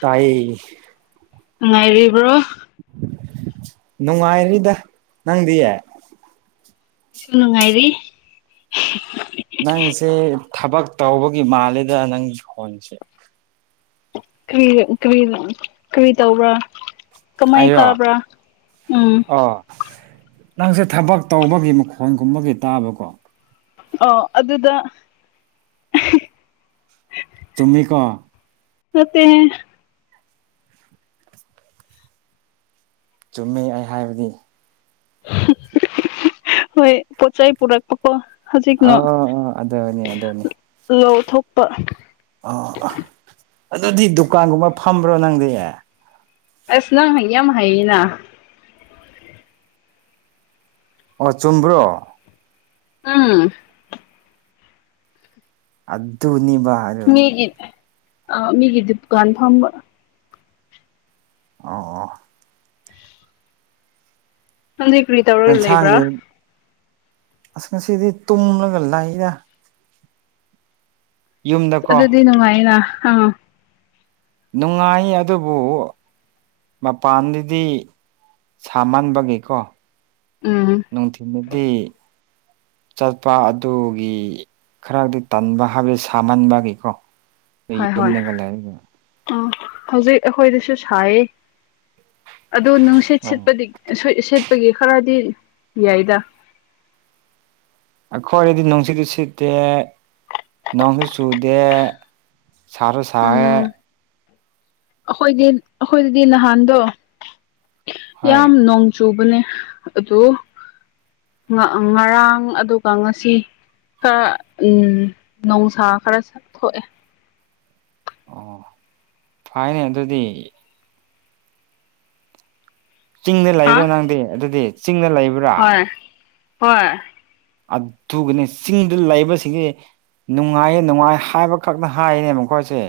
ꯇꯥꯏꯌꯦ ꯅꯨꯡꯉꯥꯏꯔꯤꯕ꯭ꯔꯣ ꯅꯨꯡꯉꯥꯏꯔꯤꯗ ꯅꯪꯗꯤ ꯑꯩꯁꯨ ꯅꯨꯡꯉꯥꯏꯔꯤ ꯅꯪꯁꯦ ꯊꯕꯛ ꯇꯧꯕꯒꯤ ꯃꯥꯜꯂꯦꯗ ꯅꯪꯒꯤ ꯈꯣꯟꯁꯦ꯫ ꯀꯔꯤꯔ ꯀꯔꯤꯔ ꯀꯔꯤ ꯇꯧꯕ꯭ꯔꯥ? ꯀꯃꯥꯏ ꯑꯩꯔꯣ ꯇꯥꯕ꯭ꯔꯥ ꯎꯝ ꯑꯣ ꯅꯪꯁꯦ ꯊꯕꯛ ꯇꯧꯕꯒꯤ ꯃꯈꯣꯟꯒꯨꯝꯕꯒꯤ ꯇꯥꯕꯀꯣ ꯑꯣ ꯑꯗꯨꯗ ꯆꯨꯝꯃꯤꯀꯣ ꯅꯠꯇꯦꯍꯦ ꯆꯨꯝꯃꯤ ꯑꯩ ꯍꯥꯏꯕꯗꯤ꯫ ꯍꯣꯏ ꯄꯣꯠꯆꯩ ꯄꯨꯔꯛ ꯄꯀꯣ ꯑ ꯍꯧꯖꯤꯛꯅ ꯑ ꯑꯗꯨꯅꯤ ꯑꯗꯨꯅꯤ ꯂꯧꯊꯣꯛꯄ ꯑ ꯑ ꯑꯗꯨꯗꯤ ꯗꯨꯀꯥꯟꯒꯨꯝꯕ ꯐꯝꯕ꯭ꯔꯣ ꯅꯪꯗꯤ꯫ ꯑꯁ ꯅꯪ ꯍꯩ ꯌꯥꯝ ꯍꯩꯌꯦꯅ꯫ ꯑꯣ ꯆꯨꯝꯕ꯭ꯔꯣ? ꯎꯝ ꯑꯗꯨꯅꯤꯕꯥ ꯃꯤꯒꯤ ꯑ ꯃꯤꯒꯤ ꯗꯨꯀꯥꯟ ꯐꯝꯕ꯫ ꯑꯣ ꯅꯪꯗꯤ ꯀꯔꯤ ꯇꯧ ꯌꯦꯟꯁꯥꯡꯁꯦ ꯑꯁ ꯉꯁꯤꯗꯤ ꯇꯨꯝꯂꯒ ꯂꯩꯗ꯫ ꯌꯨꯝꯗꯀꯣ ꯑꯗꯨꯗꯤ ꯅꯨꯡꯉꯥꯏꯅ ꯍ ꯅꯨꯡꯉꯥꯏ ꯑꯗꯨꯕꯨ ꯃꯄꯥꯟꯗꯗꯤ ꯁꯥꯃꯟꯕꯒꯤꯀꯣ ꯎꯝ ꯅꯨꯡꯊꯤꯜꯗꯗꯤ ꯆꯠꯄ ꯑꯗꯨꯒꯤ ꯈꯔꯗꯤ ꯇꯟꯕ ꯍꯥꯏꯕꯗꯤ ꯁꯥꯃꯟꯕꯒꯤꯀꯣ ꯍꯣꯏ ꯍꯣꯏ ꯌꯨꯝꯗꯒ ꯂꯩꯔꯒ ꯑ ꯍꯧꯖꯤꯛ ꯑꯩꯈꯣꯏꯗꯁꯨ ꯁꯥꯏꯌꯦ꯫ ꯑꯗꯨ ꯅꯨꯡꯁꯤꯠ ꯑꯣ ꯁꯦꯠꯄꯗꯤ ꯁꯦꯠꯄꯒꯤ ꯈꯔꯗꯤ ꯌꯥꯏꯗ ꯑꯩꯈꯣꯏꯔꯗꯤ ꯅꯨꯡꯁꯤꯠꯇꯨ ꯁꯤꯠꯇꯦ ꯅꯣꯡꯁꯨ ꯆꯨꯗꯦ ꯁꯥꯔ ꯁꯥꯏꯌꯦ ꯑꯈꯣꯏꯗꯤ ꯑꯈꯣꯏꯗꯗꯤ ꯅꯍꯥꯟꯗꯣ ꯍꯣꯏ ꯌꯥꯝ ꯅꯣꯡ ꯆꯨꯕꯅꯦ ꯑꯗꯨ ꯉ ꯉꯔꯥꯡ ꯑꯗꯨꯒ ꯉꯁꯤ ꯈꯔ ꯎ ꯅꯧꯁꯥ ꯈꯔ ꯁ ꯊꯣꯛꯑꯦ ꯑꯣ ꯐꯥꯏꯅꯦ ꯑꯗꯨꯗꯤ ꯆꯤꯡꯗ ꯍꯥ ꯂꯩꯕ꯭ꯔꯥ ꯅꯪꯗꯤ ꯑꯗꯨꯗꯤ ꯆꯤꯡꯗ ꯂꯩꯕ꯭ꯔꯥ ꯍꯣꯏ ꯍꯣꯏ ꯑꯗꯨꯅꯦ ꯆꯤꯡꯗ ꯂꯩꯕꯁꯤꯒꯤ ꯅꯨꯡꯉꯥꯏꯌꯦ ꯅꯨꯡꯉꯥꯏ ꯍꯥꯏꯕꯈꯛꯅ ꯍꯥꯏꯅꯦ ꯃꯈꯣꯏꯁꯦ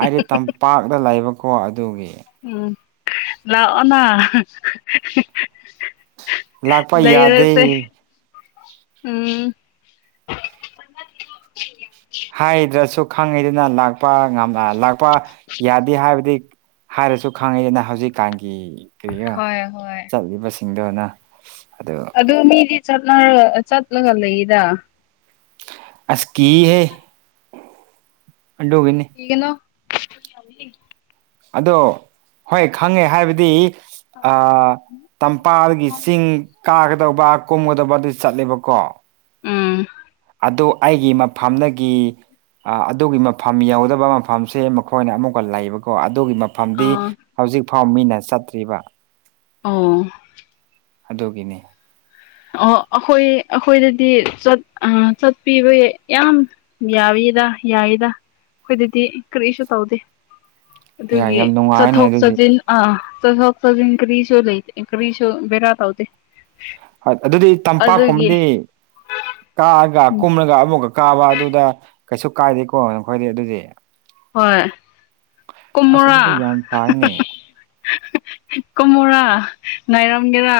ꯑꯩꯗꯤ ꯇꯝꯄꯥꯛꯇ ꯂꯩꯕꯀꯣ ꯑꯗꯨꯒꯤ ꯎꯝ ꯂꯥꯛꯑꯣꯅ ꯂꯥꯛꯄ ꯂꯩꯔꯁꯦ ꯌꯥꯗꯦ ꯎꯝ ꯍꯥꯏꯗ꯭ꯔꯁꯨ ꯈꯪꯉꯤꯗꯅ ꯂꯥꯛꯄ ꯉꯝ ꯑ ꯂꯥꯛꯄ ꯌꯥꯗꯦ ꯍꯥꯏꯕꯗꯤ ꯍꯥꯏꯔꯁꯨ ꯈꯪꯉꯤꯗꯅ ꯍꯧꯖꯤꯛꯀꯥꯟꯒꯤ ꯀꯔꯤꯔ ꯍꯣꯏ ꯍꯣꯏ ꯆꯠꯂꯤꯕꯁꯤꯡꯗꯣꯅ ꯑꯗꯨ ꯃꯤꯗꯤ ꯆꯠꯅꯔ ꯑ ꯆꯠꯂꯒ ꯂꯩꯗ ꯑꯁ ꯀꯤꯍꯦ ꯑꯗꯨꯒꯤꯅꯤ ꯀꯤꯒꯅꯣ ꯑꯗꯣ ꯍꯣꯏ ꯈꯪꯉꯦ ꯍꯥꯏꯕꯗꯤ ꯑ ꯇꯝꯄꯥꯛꯒꯤ ꯆꯤꯡ ꯀꯥꯒꯗꯧꯕ ꯀꯨꯝꯒꯗꯧꯕ ꯑꯗꯨ ꯆꯠꯂꯦꯕꯀꯣ ꯎꯝ ꯑꯗꯨ ꯑꯩꯒꯤ ꯃꯐꯝꯗꯒꯤ ꯑ ꯑꯗꯨꯒꯤ ꯃꯐꯝ ꯌꯧꯗꯕ ꯃꯐꯝꯁꯦ ꯃꯈꯣꯏꯅ ꯑꯃꯨꯛꯀ ꯂꯩꯕ ꯀꯣ ꯑꯗꯨꯒꯤ ꯃꯐꯝꯗꯤ ꯑꯥ ꯍꯧꯖꯤꯛ ꯐꯥꯎ ꯃꯤꯅ ꯆꯠꯇ꯭ꯔꯤꯕ ꯑꯥ ꯑꯗꯨꯒꯤꯅꯤ ꯑꯣ ꯑꯈꯣꯏ ꯑꯈꯣꯏꯗꯗꯤ ꯆꯠ ꯑ ꯆꯠꯄꯤꯕ ꯌꯥꯝ ꯌꯥꯏꯕꯤꯗ ꯌꯥꯏꯗ ꯑꯈꯣꯏꯗꯗꯤ ꯀꯔꯤꯁꯨ ꯇꯧꯗꯦ ꯌꯥꯏ ꯑꯗꯨꯒꯤ ꯌꯥꯝ ꯆꯠꯊꯣꯛ ꯅꯨꯡꯉꯥꯏꯅꯦ ꯑꯗꯨꯗꯤ ꯆꯠꯁꯤꯟ ꯑ ꯆꯠꯊꯣꯛ ꯆꯖꯤꯟ ꯀꯔꯤꯁꯨ ꯂꯩꯇꯦ ꯀꯔꯤꯁꯨ ꯕꯦꯔꯥ ꯇꯧꯗꯦ ꯍꯣꯏ ꯑꯗꯨꯗꯤ ꯑꯗꯨꯒꯤ ꯇꯝꯄꯥꯛꯀꯨꯝꯕꯗꯤ ꯀꯥꯑꯒ ꯀꯨꯝꯂꯒ ꯑꯃꯨꯛꯀ ꯀꯥꯕ ꯑꯗꯨꯗ ꯀꯩꯁꯨ ꯀꯥꯏꯗꯦꯀꯣ ꯅꯈꯣꯏꯗꯤ ꯑꯗꯨꯗꯤ ꯍꯣꯏ ꯑꯁ ꯀꯨꯝꯃꯣꯔꯥ ꯑꯗꯨꯗꯤ ꯌꯥꯝ ꯐꯩꯅꯦ ꯀꯨꯝꯃꯣꯔꯥ ꯉꯥꯏꯔꯝꯒꯦꯔꯥ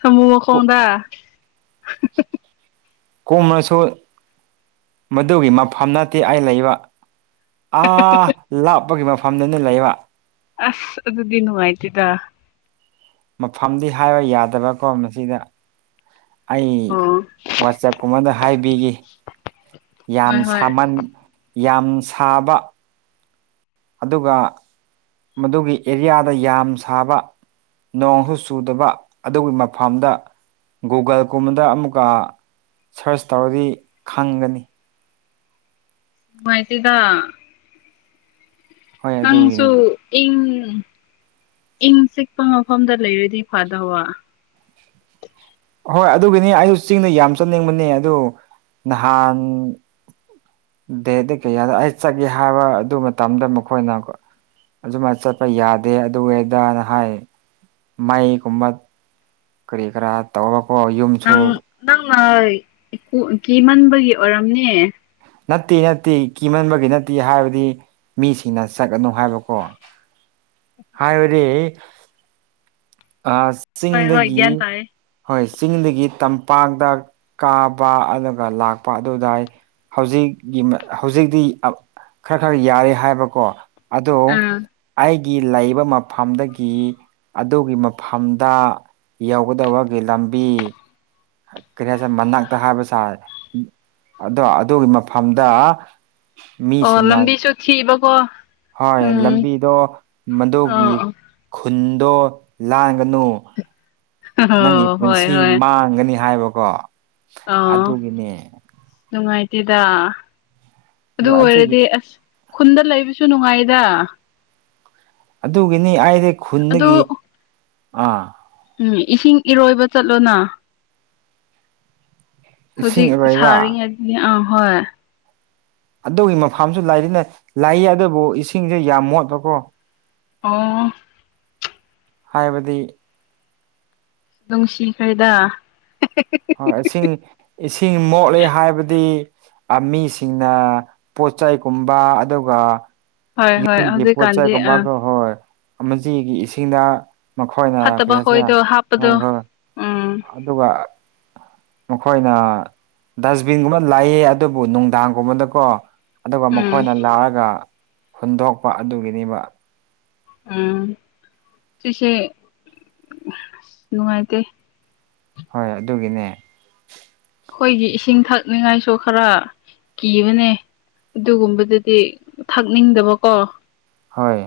ꯁꯥꯃꯨ ꯃꯈꯣꯡꯗ ꯀꯣꯝꯔꯁꯨ ꯃꯗꯨꯒꯤ ꯃꯐꯝ ꯅꯠꯇꯦ ꯑꯩ ꯂꯩꯕ ꯑꯥ ꯂꯥꯞꯄꯒꯤ ꯃꯐꯝꯗꯅꯤ ꯂꯩꯕ ꯑꯁ ꯑꯗꯨꯗꯤ ꯅꯨꯡꯉꯥꯏꯇꯦꯗ ꯃꯐꯝꯗꯤ ꯍꯥꯏꯕ ꯌꯥꯗꯕꯀꯣ ꯃꯁꯤꯗ ꯑꯩ ꯑꯣ ꯋꯥꯆꯞꯀꯨꯝꯕꯗ ꯍꯥꯏꯕꯤꯒꯤ ꯌꯥꯝ ꯍꯣꯏ ꯍꯣꯏ ꯁꯥꯃꯟ ꯌꯥꯝ ꯁꯥꯕ ꯑꯗꯨꯒ ꯃꯗꯨꯒꯤ ꯑꯦꯔꯤꯌꯥꯗ ꯌꯥꯝ ꯁꯥꯕ ꯅꯣꯡꯁꯨ ꯆꯨꯗꯕ ꯑꯗꯨꯒꯤ ꯃꯐꯝꯗ ꯫ ꯒꯨꯒꯜꯒꯨꯝꯕꯗ ꯑꯃꯨꯛꯀ ꯁꯔꯁ ꯇꯧꯔꯗꯤ ꯈꯪꯒꯅꯤ ꯫ ꯅꯨꯉꯥꯏꯇ‌ꯦꯗ ꯫ ꯍꯣꯏ ꯑꯗꯨꯒꯤꯅꯤ ꯅꯪꯁꯨ ꯏꯪ ꯏꯪ ꯆꯤꯛꯄ ꯃꯐꯝꯗ ꯂꯩꯔꯗꯤ ꯐꯥꯗꯧꯕ ꯫ ꯍꯣꯏ ꯑꯗꯨꯒꯤꯅꯤ ꯑꯩꯁꯨ ꯆꯤꯡꯗ ꯌꯥꯝ ꯆꯠꯅꯤꯡꯕꯅꯦ ꯑꯗꯨ ꯅꯍꯥꯟ ꯗꯦꯗ ꯗ ꯀꯩꯌꯥꯗ ꯑꯩ ꯆꯠꯀ‌ꯦ ꯍꯥꯏꯕ ꯑꯗꯨ ꯃꯇꯝꯗ ꯃꯈꯣꯏꯅ ꯑꯗꯨꯃꯥꯏꯅ ꯆꯠꯄ ꯌꯥꯗꯦ ꯑꯗꯨ ꯑꯗꯥꯅ ꯍꯥꯏ ꯫ ꯃꯥꯏꯒꯨꯝꯕ ꯀꯔꯤ ꯀꯔꯥ ꯇꯧꯔꯀꯣ ꯌꯨꯝꯁꯨ ꯅꯪ ꯫ ꯅꯪꯅ ꯀꯦ ꯀꯤꯃꯟꯕꯒꯤ ꯑꯣꯏꯔꯝꯅꯦ ꯫ ꯅꯠꯇꯦ ꯅꯠꯇꯦ ꯀꯤꯃꯟꯕꯒꯤ ꯅꯠꯇꯦ ꯍꯥꯏꯕꯗꯤ ꯃꯤꯁꯤꯡꯅ ꯆꯠꯒꯅꯨ ꯍꯥꯏꯕꯀꯣ ꯫ ꯍꯥꯏꯕꯗꯤ ꯑꯥ ꯍꯣꯏ ꯍꯣꯏ ꯆꯤꯡꯗꯒꯤ ꯒ꯭ꯌꯥꯟ ꯇꯥꯏꯌꯦ ꯍꯣꯏ ꯆꯤꯡꯗꯒꯤ ꯇꯝꯄꯥꯛꯇ ꯀꯥꯕ ꯑꯗꯨꯒ ꯂꯥꯛꯄ ꯑꯗꯨꯗꯥꯏ ꯍꯧꯖꯤꯛ ꯒꯤ ꯍꯧꯖꯤꯛꯇꯤ ꯈꯔ ꯈꯔ ꯌꯥꯔꯦ ꯍꯥꯏꯕꯀꯣ ꯫ ꯑꯣꯗ‌ꯣ ꯑꯥ ꯑꯩꯒꯤ ꯂꯩꯕ ꯃꯐꯝꯗꯒꯤ ꯑꯗꯨꯒꯤ ꯐꯝꯗ ꯌꯧꯒꯗꯕꯒꯤ ꯂꯝꯕꯤ ꯀꯔꯤ ꯍꯥꯏꯁꯦ ꯃꯅꯥꯛꯇ ꯍꯥꯏꯕꯁꯥꯏ ꯑꯗꯣ ꯑꯗꯨꯒꯤ ꯃꯐꯝꯗ ꯑꯣ ꯃꯤꯁꯤꯡꯅ ꯂꯝꯕꯤꯁꯨ ꯊꯤꯕꯀꯣ ꯫ ꯍꯣꯏ ꯂꯝꯕꯤꯗꯣ ꯃꯗꯨꯒꯤ ꯑ ꯈꯨꯟꯗꯣ ꯂꯥꯟꯒꯅꯨ ꯫ ꯅꯪꯒꯤ ꯍꯣꯏ ꯄꯨꯟꯁꯤ ꯍꯣꯏ ꯃꯥꯡꯒꯅꯤ ꯍꯥꯏꯕꯀꯣ ꯑ ꯑꯗꯨꯒꯤꯅꯦ ꯫ ꯅꯨꯡꯉꯥꯏꯇꯦꯗ ꯑꯗꯨ ꯑꯣꯏꯔꯗꯤ ꯑꯁ ꯈꯨꯟꯗ ꯂꯩꯕꯁꯨ ꯅꯨꯡꯉꯥꯏꯗ ꯫ ꯑꯗꯨꯒꯤꯅꯤ ꯑꯩꯗꯤ ꯑꯗꯨ ꯈꯨꯟꯗꯒꯤ ꯑꯥ ꯎꯝ ꯏꯁꯤꯡ ꯏꯔꯣꯏꯕ ꯆꯠꯂꯣꯅ ꯫ ꯏꯁꯤꯡ ꯍꯧꯖꯤꯛ ꯑꯔꯣꯏꯕ ꯁꯥꯔꯤꯉꯩꯗꯗꯤ ꯑꯥ ꯍꯣꯏ ꯫ ꯑꯗꯨꯒꯤ ꯃꯐꯝꯁꯨ ꯂꯩꯔꯤꯅꯦ ꯂꯩ ꯑꯗꯨꯕꯨ ꯏꯁꯤꯡꯁꯦ ꯌꯥꯝ ꯃꯣꯠꯄꯀꯣ ꯫ ꯑꯣ ꯍꯥꯏꯕꯗꯤ ꯅꯨꯡꯁꯤꯈ꯭ꯔ‌ꯦꯗ ꯍꯣꯏ ꯏꯁꯤꯡ ꯏꯁꯤꯡ ꯃꯣꯠꯂ‌ꯦ ꯍꯥꯏꯕꯗꯤ ꯃꯤꯁꯤꯡꯅ ꯄꯣꯠ ꯆꯩ ꯀꯨꯝꯕ ꯑꯗꯨꯒ ꯍꯣꯏ ꯍꯣꯏ ꯌꯨꯝꯒꯤ ꯄꯣꯠꯆꯩ ꯍꯧꯖꯤꯛꯀꯥꯟꯗꯤ ꯑ ꯒꯨꯝꯕꯒ ꯍꯣꯏ ꯑꯃꯁꯤꯒꯤ ꯏꯁꯤꯡꯗ ꯃꯈꯣꯏꯅ ꯐꯠꯇꯕ ꯀꯔꯤꯍꯥꯏꯁꯤꯔ ꯈꯣꯏꯗꯣ ꯍꯣꯏ ꯍꯥꯞꯄꯗꯣ ꯍꯣꯏ ꯎꯝ ꯑꯗꯨꯒ ꯃꯈꯣꯏꯅ ꯗꯁꯕꯤꯟꯒꯨꯝꯕ ꯂꯩ ꯑꯗꯨꯕꯨ ꯅꯨꯡꯗꯥꯡꯒꯨꯝꯕꯗꯀꯣ ꯑꯗꯨꯒ ꯎꯝ ꯃꯈꯣꯏꯅ ꯂꯥꯛꯑꯒ ꯍꯨꯟꯗꯣꯛꯄ ꯑꯗꯨꯒꯤꯅꯦꯕ ꯫ ꯎꯝ ꯁꯤꯁ‌ꯦ ꯅꯨꯡꯉꯥꯏꯇꯦ ꯫ ꯍꯣꯏ ꯑꯗꯨꯒꯤꯅꯦ ꯫ ꯈꯣꯏꯒꯤ ꯏꯁꯤꯡ ꯊꯛꯅꯤꯡꯉꯥꯏꯁꯨ ꯈꯔ ꯀꯤꯕꯅꯦ ꯑꯗꯨꯒꯨꯝꯕꯗꯗꯤ ꯊꯛꯅꯤꯡꯗꯕꯀꯣ ꯫ ꯍ‌ꯣꯏ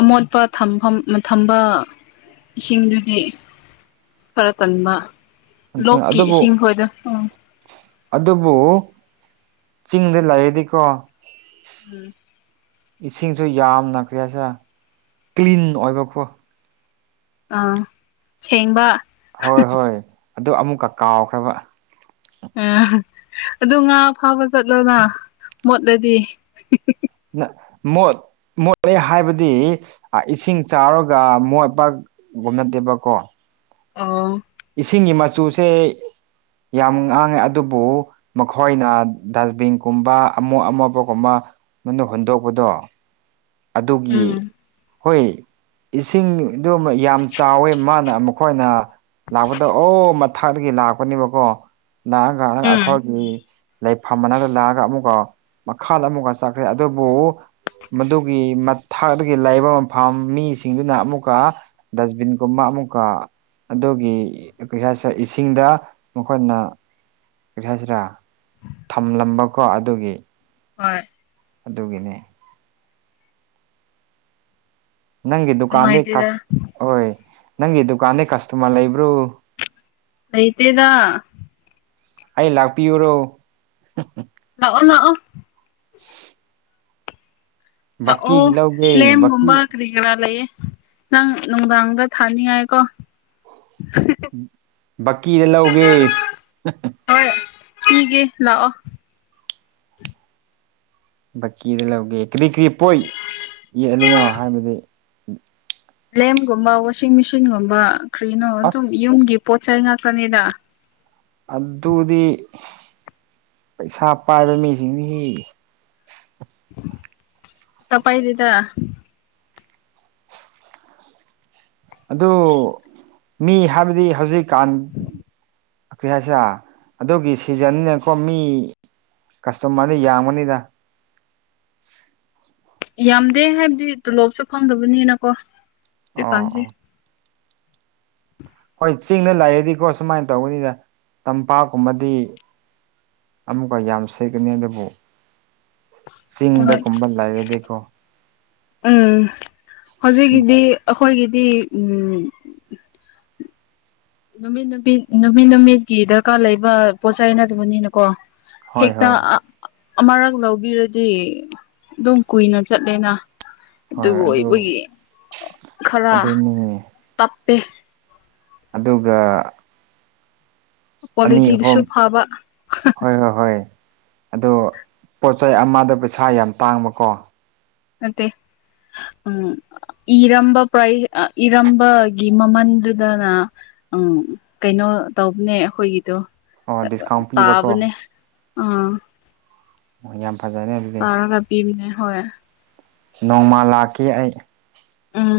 ꯑꯃꯣꯠꯄ ꯊꯝꯐꯝ ꯊꯝꯕ ꯏꯁꯤꯡꯗꯨꯗꯤ ꯈꯔ ꯇꯟꯕ ꯑꯗꯨ ꯂꯣꯛꯀꯤ ꯑꯗꯨꯕꯨ ꯏꯁꯤꯡ ꯈꯣꯏꯗꯨ ꯎꯝ ꯑꯗꯨꯕꯨ ꯆꯤꯡꯗ ꯂꯩꯔꯗꯤꯀꯣ ꯎꯝ ꯏꯁꯤꯡꯁꯨ ꯌꯥꯝꯅ ꯀ꯭ꯔꯤ ꯍꯥꯏꯁꯤꯔ ꯀ꯭ꯂꯤꯟ ꯑꯣꯏꯕꯀꯣ ꯫ ꯑꯥ ꯁꯦꯡꯕ ꯍꯣꯏ ꯍꯣꯏ ꯑꯗꯨ ꯑꯃꯨꯛꯀ ꯀꯥꯎꯈ꯭ꯔꯕ ꯑ ꯑꯗꯨ ꯉꯥ ꯐꯥꯕ ꯆꯠꯂꯣꯅ ꯃꯣꯠꯂꯗꯤ ꯃꯣꯠ ꯃꯣꯠꯂꯦ ꯍꯥꯏꯕꯗꯤ ꯏꯁꯤꯡ ꯆꯥꯎꯔꯒ ꯃꯣꯏꯠꯄꯥꯛꯒꯨꯝ ꯅꯠꯇꯦꯕꯀꯣ ꯑꯣ ꯏꯁꯤꯡꯒꯤ ꯃꯆꯨꯁꯦ ꯌꯥꯝ ꯉꯥꯡꯉꯦ ꯑꯗꯨꯕꯨ ꯃꯈꯣꯏꯅ ꯗꯁꯕꯤꯟꯒꯨꯝꯕ ꯑꯃꯣꯠ ꯑꯃꯣꯞꯄꯒꯨꯝꯕ ꯃ ꯍꯨꯟꯗꯣꯛꯄꯗꯣ ꯑꯗꯨꯒꯤ ꯎꯝ ꯍꯣꯏ ꯏꯁꯤꯡꯗꯨ ꯌꯥꯝ ꯆꯥꯎꯋꯦ ꯃꯥꯅ ꯃꯈꯣꯏꯅ ꯂꯥꯛꯄꯗ ꯑꯣ ꯊꯥꯒꯤ ꯂꯥꯛꯄꯅꯦꯕꯀꯣ ꯉꯥꯡ ꯉꯥꯏꯍꯪ ꯎꯝ ꯑꯩꯈꯣꯏꯒꯤ ꯂꯩꯐꯝ ꯃꯅꯥꯗ ꯂꯥꯛꯑꯒ ꯑꯃꯨꯛꯒ ꯃꯈꯥ ꯑꯃꯨꯛꯒ ꯆꯥꯈ꯭ꯔꯦ ꯑꯗꯨꯕꯨ ꯃꯗꯨ ꯒꯤ ꯃꯊꯥꯛꯇꯒꯤ ꯂꯩꯕ ꯃꯐꯝ ꯃꯤꯁꯤꯡꯗꯨꯅ ꯑꯃꯨꯛꯀ ꯗꯁꯕꯤꯟ ꯀꯨꯝꯕ ꯑꯃꯨꯛꯀ ꯑꯗꯨꯒꯤ ꯀꯔꯤ ꯍꯥꯏꯁꯦꯔ ꯏꯁꯤꯡꯗ ꯃꯈꯣꯏꯅ ꯀꯔꯤ ꯍꯥꯏꯁꯤꯔ ꯊꯝꯂꯝꯕꯀꯣ ꯑꯗꯨꯒꯤ ꯍꯣꯏ ꯑꯗꯨꯒꯤꯅꯦ ꯅꯪꯒꯤ ꯗꯨꯀꯥꯟꯗꯤ ꯅꯨꯡꯉꯥꯏꯇꯦꯗ ꯀꯁ ꯍꯣꯏ ꯅꯪꯒꯤ ꯗꯨꯀꯥꯟꯗꯩ ꯀꯁꯇꯃꯔ ꯂꯩꯕ꯭ꯔꯣ ꯂꯩꯇꯦꯗ ꯑꯩ ꯂꯥꯛꯄꯤꯌꯨꯔꯣ ꯂꯥꯛꯑꯣ ꯂꯥꯛꯑꯣ [inaudible] ꯂꯥꯛꯑꯣ ꯕꯀꯤ ꯂꯧꯒꯦ ꯕꯀꯤ ꯂꯦꯝꯒꯨꯝꯕ ꯀ꯭ꯔꯤ ꯂꯩꯌꯦ ꯅꯪ ꯅꯨꯡꯗꯥꯡꯗ ꯊꯥꯅꯤꯡꯉꯥꯏꯀꯣ ꯕꯥꯀꯤꯗ ꯂꯧꯒꯦ ꯍꯣꯏ ꯄꯤꯒꯦ ꯂꯥꯛꯑꯣ ꯕꯛꯀꯤꯗ ꯂꯧꯒꯦ ꯀꯔꯤ ꯀꯔꯤ ꯄꯣꯏ ꯌꯦꯛꯂꯤꯅꯣ ꯍꯥꯏꯕꯗꯤ ꯂꯦꯝꯒꯨꯝꯕ ꯋꯥꯁꯤꯡ ꯃꯦꯆꯤꯟꯒꯨꯝꯕ ꯀꯔꯤꯅꯣ ꯑꯁ ꯑꯗꯨꯝ ꯌꯨꯝꯒꯤ ꯄꯣꯠꯆ ꯆꯩ ꯉꯥꯛꯇꯅꯤꯗ ꯑꯗꯨꯗꯤ ꯄꯩꯁꯥ ꯄꯥꯏꯕ ꯃꯤꯁꯤꯡꯗꯤ ꯍꯤ ꯄꯩꯁꯥ ꯄꯥꯏꯗꯦꯗ ꯑꯗꯨ ꯃꯤ ꯍꯥꯏꯕꯗꯤ ꯍꯧꯖꯤꯛꯀꯥꯟ ꯀꯔꯤ ꯍꯥꯏꯁꯤꯔ ꯑꯗꯨꯒꯤ ꯁꯤꯖꯟꯅꯦꯀꯣ ꯃꯤ ꯀꯁꯇꯃꯔꯅ ꯌꯥꯝꯕꯅꯤꯗ ꯌꯥꯝꯗꯦ ꯍꯥꯏꯕꯗꯤ ꯇꯣꯂꯣꯞꯁꯨ ꯐꯪꯗꯕꯅꯤꯅꯀꯣ ꯑꯣ ꯍꯧꯖꯤꯛꯀꯥꯟꯁꯦ ꯑꯣ ꯍꯣꯏ ꯆꯤꯡꯗ ꯂꯩꯑꯗꯤꯀꯣ ꯁꯨꯃꯥꯏꯅ ꯇꯧꯕꯅꯤꯗ ꯇꯝꯄꯥꯛꯀꯨꯝꯕꯗꯤ ꯑꯃꯨꯛꯀ ꯌꯥꯝ ꯁꯥꯒꯅꯤ ꯑꯗꯨꯕꯨ ꯍꯣꯏ ꯆꯤꯡꯗꯒꯨꯝꯕ ꯂꯩꯔꯗꯤꯀꯣ ꯎꯝ ꯁꯨꯝ ꯍꯧꯖꯤꯛꯀꯤꯗꯤ ꯑꯩꯈꯣꯏꯒꯤꯗꯤ ꯎꯝ ꯅꯨꯃꯤꯠ ꯅꯨꯃꯤꯠ ꯅꯨꯃꯤꯠ ꯅꯨꯃꯤꯠꯀꯤ ꯗꯔꯀꯥꯔ ꯂꯩꯕ ꯄꯣꯠ ꯆꯩ‌ ꯅꯠꯇꯕꯅꯤꯅꯀꯣ ꯍꯣꯏ ꯍꯦꯛꯇ ꯍꯣꯏ ꯑꯥ ꯑꯃꯔꯛ ꯂꯧꯕꯤꯔꯗꯤ ꯑꯗꯨꯝ ꯀꯨꯏꯅ ꯆꯠꯂꯦꯅ ꯑꯗꯨ ꯑꯣꯏꯕꯒꯤ ꯈꯔ ꯑꯗꯨꯅꯤ ꯇꯞꯄꯦ ꯑꯗꯨꯒ ꯑꯅꯤ ꯀ꯭ꯋꯥꯂꯤꯇꯤꯗꯨꯁꯨ ꯑꯍꯨꯝ ꯐꯕ ꯍꯣꯏ ꯍꯣꯏ ꯍꯣꯏ ꯑꯗꯣ ꯄꯣꯠ ꯆꯩꯩ ꯑꯃꯗꯣ ꯄꯩꯁꯥ ꯌꯥꯝ ꯇꯥꯡꯕꯀꯣ ꯅꯠꯇꯦ ꯎꯝ ꯏꯔꯝꯕ ꯄ꯭ꯔꯥꯏꯖ ꯏꯔꯝꯕꯒꯤ ꯃꯃꯜꯗꯨꯗꯅ ꯎꯝ ꯀꯩꯅꯣ ꯇꯧꯕꯅꯦ ꯑꯩꯈꯣꯏꯒꯤꯗꯣ ꯑꯣ ꯗꯤꯁꯀꯥꯎꯟ ꯄꯤꯕꯀꯣ ꯇꯥꯕꯅꯦ ꯑꯥ ꯑꯣ ꯌꯥꯝ ꯐꯖꯔꯦ ꯑꯗꯨꯗꯤ ꯄꯤꯅꯤ ꯍꯣꯏ ꯅꯣꯡꯃꯥ ꯂꯥꯛꯀꯦ ꯑꯩ ꯎꯝ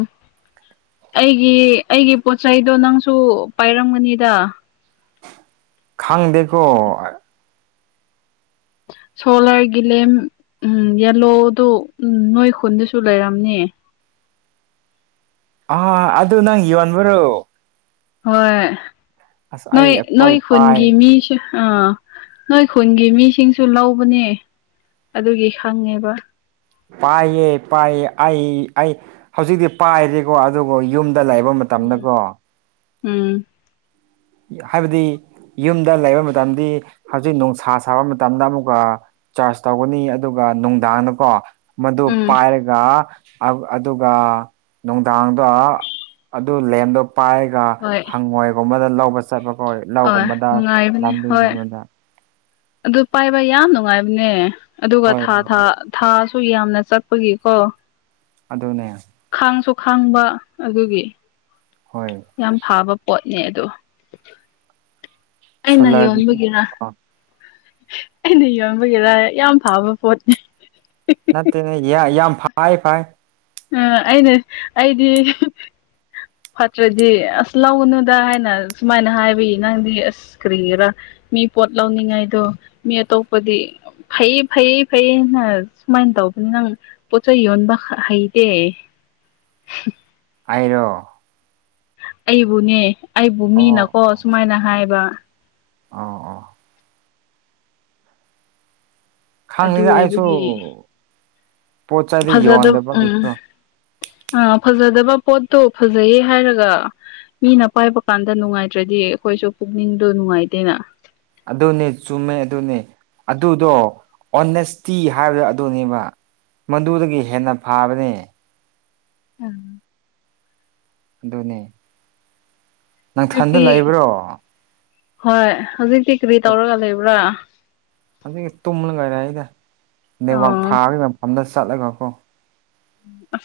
ꯑꯩꯒꯤ ꯑꯩꯒꯤ ꯄꯣꯠ ꯆꯩꯗꯣ ꯅꯪꯁꯨ ꯄꯥꯏꯔꯝꯒꯅꯤꯗ ꯈꯪꯗꯦꯀꯣ ꯁꯣꯂꯔꯒꯤ ꯂꯦꯝ ꯎꯝ ꯌꯦꯂꯣꯗꯨ ꯎꯝ ꯅꯣꯏ ꯈꯨꯨꯟꯗꯁꯨ ꯂꯩꯔꯝꯅꯤ ꯑ ꯑꯗꯨ ꯅꯪ ꯌꯣꯟꯕꯔꯣ ꯍꯣꯏ ꯑꯁ ꯅꯣꯏ ꯑꯩ ꯅꯣꯏ ꯑꯩꯈꯣꯏ ꯄꯥꯏ ꯈꯨꯟꯒꯤ ꯃꯤꯁꯨ ꯑꯥ ꯅꯣꯏ ꯈꯨꯟꯒꯤ ꯃꯤꯁꯤꯡꯁꯨ ꯂꯧꯕꯅꯦ ꯑꯗꯨꯒꯤ ꯈꯪꯉꯦꯕ ꯄꯥꯏꯌꯦ ꯄꯥꯏꯌꯦ ꯑꯩ ꯑꯩ ꯍꯧꯖꯤꯛꯇꯤ ꯄꯥꯏꯗ꯭ꯔꯦꯀꯣ ꯑꯗꯨꯒ ꯌꯨꯝꯗ ꯂꯩꯕ ꯂꯩꯕ ꯎꯝ ꯃꯇꯝꯗꯀꯣ ꯎꯝ ꯍꯥꯏꯕꯗꯤ ꯌꯨꯝꯗ ꯂꯩꯕ ꯃꯇꯝꯗꯤ ꯍꯧꯖꯤꯛ ꯅꯨꯡꯁꯥ ꯁꯥꯕ ꯃꯇꯝꯗ ꯑꯃꯨꯛꯀ ꯆꯥꯔꯖ ꯇꯧꯒꯅꯤ ꯑꯗꯨꯒ ꯅꯨꯡꯗꯥꯡꯗꯀꯣ ꯃꯗꯨ ꯎꯝ ꯄꯥꯏꯔꯒ ꯑꯗꯨꯒ ꯅꯨꯡꯗꯥꯡꯗꯣ ꯑꯗꯨ ꯂꯦꯝꯗꯣ ꯄꯥꯏꯔꯒ ꯍꯣꯏ ꯍꯪꯉꯣꯏꯒꯨꯝꯕꯗ ꯂꯧꯕ ꯆꯠꯄꯒꯣ ꯍꯣꯏ ꯂꯧꯒꯨꯝꯕꯗ ꯅꯨꯡꯉꯥꯏꯕꯅꯦ ꯍꯣꯏ ꯂꯝꯕꯤꯒꯨꯝꯕꯗ ꯑꯗꯨ ꯄꯥꯏꯕ ꯌꯥꯝ ꯅꯨꯡꯉꯥꯏꯕꯅꯦ ꯑꯗꯨꯒ ꯍꯣꯏ ꯊꯥ ꯍꯣꯏ ꯊꯥ ꯊꯥꯁꯨ ꯌꯥꯝꯅ ꯆꯠꯄꯒꯤꯀꯣ ꯑꯗꯨꯅꯦ ꯈꯥꯡꯁꯨ ꯈꯥꯡꯕ ꯑꯗꯨꯒꯤ ꯍꯣꯏ ꯌꯥꯝ ꯐꯥꯕ ꯄꯣꯠꯅꯦ ꯑꯗꯣ ꯑꯩꯅ ꯁꯣꯂꯔꯒꯤꯗꯤ ꯌꯣꯟꯕꯒꯤꯔ ꯑꯣ ꯑꯩꯅ ꯌꯣꯟꯕꯒꯤꯔ ꯌꯥꯝ ꯐꯕ ꯄꯣꯠꯅꯤ ꯅꯠꯇꯦꯅꯦ ꯌꯥꯝ ꯌꯥꯝ ꯐꯥꯏ ꯐꯥꯏ ꯎꯝ ꯑꯩꯅ ꯑꯩꯗꯤ ꯐꯠꯇ꯭ꯔꯗꯤ ꯑꯁ ꯂꯧꯒꯅꯨꯗ ꯍꯥꯏꯅ ꯁꯨꯃꯥꯏꯅ ꯍꯥꯏꯕꯒꯤ ꯅꯪꯗꯤ ꯑꯁ ꯀꯔꯤꯒꯤꯔꯥ ꯃꯤ ꯄꯣꯠ ꯂꯧꯅꯤꯡꯉꯥꯏꯗꯣ ꯃꯤ ꯑꯇꯣꯞꯄꯗꯤ ꯐꯩꯌꯦ ꯐꯩꯌꯦ ꯐꯩꯌꯦꯅ ꯁꯨꯃꯥꯏꯅ ꯇꯧꯕꯅꯤ ꯅꯪ ꯄꯣꯠ ꯆꯩ ꯌꯣꯟꯕ ꯍꯩꯇꯦ ꯑꯩꯔꯣ ꯑꯩꯕꯨꯅꯦ ꯑꯩꯕꯨ ꯑꯣ ꯃꯤꯅꯀꯣ ꯑꯣ ꯁꯨꯃꯥꯏꯅ ꯍꯥꯏꯕ ꯑꯣ ꯑꯣ ꯑꯗꯨ ꯈꯪꯗꯦꯗ ꯑꯩꯁꯨ ꯄꯣꯠ ꯆꯩꯗꯤ ꯐꯖꯗ ꯎꯝ ꯌꯣꯟꯗꯕꯒꯤꯁꯨ ꯑꯥ ꯐꯖꯗꯕ ꯄꯣꯠꯇꯣ ꯐꯖꯩꯌꯦ ꯍꯥꯏꯔꯒ ꯃꯤꯅ ꯄꯥꯏꯕ ꯀꯥꯟꯗ ꯅꯨꯡꯉꯥꯏꯇ꯭ꯔꯗꯤ ꯑꯩꯈꯣꯏꯁꯨ ꯄꯨꯛꯅꯤꯡꯗꯣ ꯅꯨꯡꯉꯥꯏꯇꯦꯅ ꯑꯗꯨꯅꯦ ꯆꯨꯝꯃꯦ ꯑꯗꯨꯅꯦ ꯑꯗꯨꯗꯣ ꯑꯣꯅꯦꯁꯇꯤ ꯍꯥꯏꯕꯗꯨ ꯑꯗꯨꯅꯦꯕ ꯃꯗꯨꯗꯒꯤ ꯍꯦꯟꯅ ꯐꯕꯅꯤ ꯎꯝ ꯑꯗꯨꯅꯦ ꯅꯪꯊꯟꯗ ꯍꯧꯖꯤꯛꯇꯤ ꯂꯩꯕ꯭ꯔꯣ ꯍꯣꯏ ꯍꯧꯖꯤꯛꯇꯤ ꯀꯔꯤ ꯇꯧꯔꯒ ꯂꯩꯕ꯭ꯔꯥ ꯍꯧꯖꯤꯛꯅ ꯇꯨꯝꯃꯒ ꯂꯩꯌꯦꯗ ꯅꯦꯠꯋꯥꯛ ꯑꯣ ꯐꯥꯕ ꯃꯐꯝꯗ ꯆꯠꯂꯒꯀꯣ [unintelligible]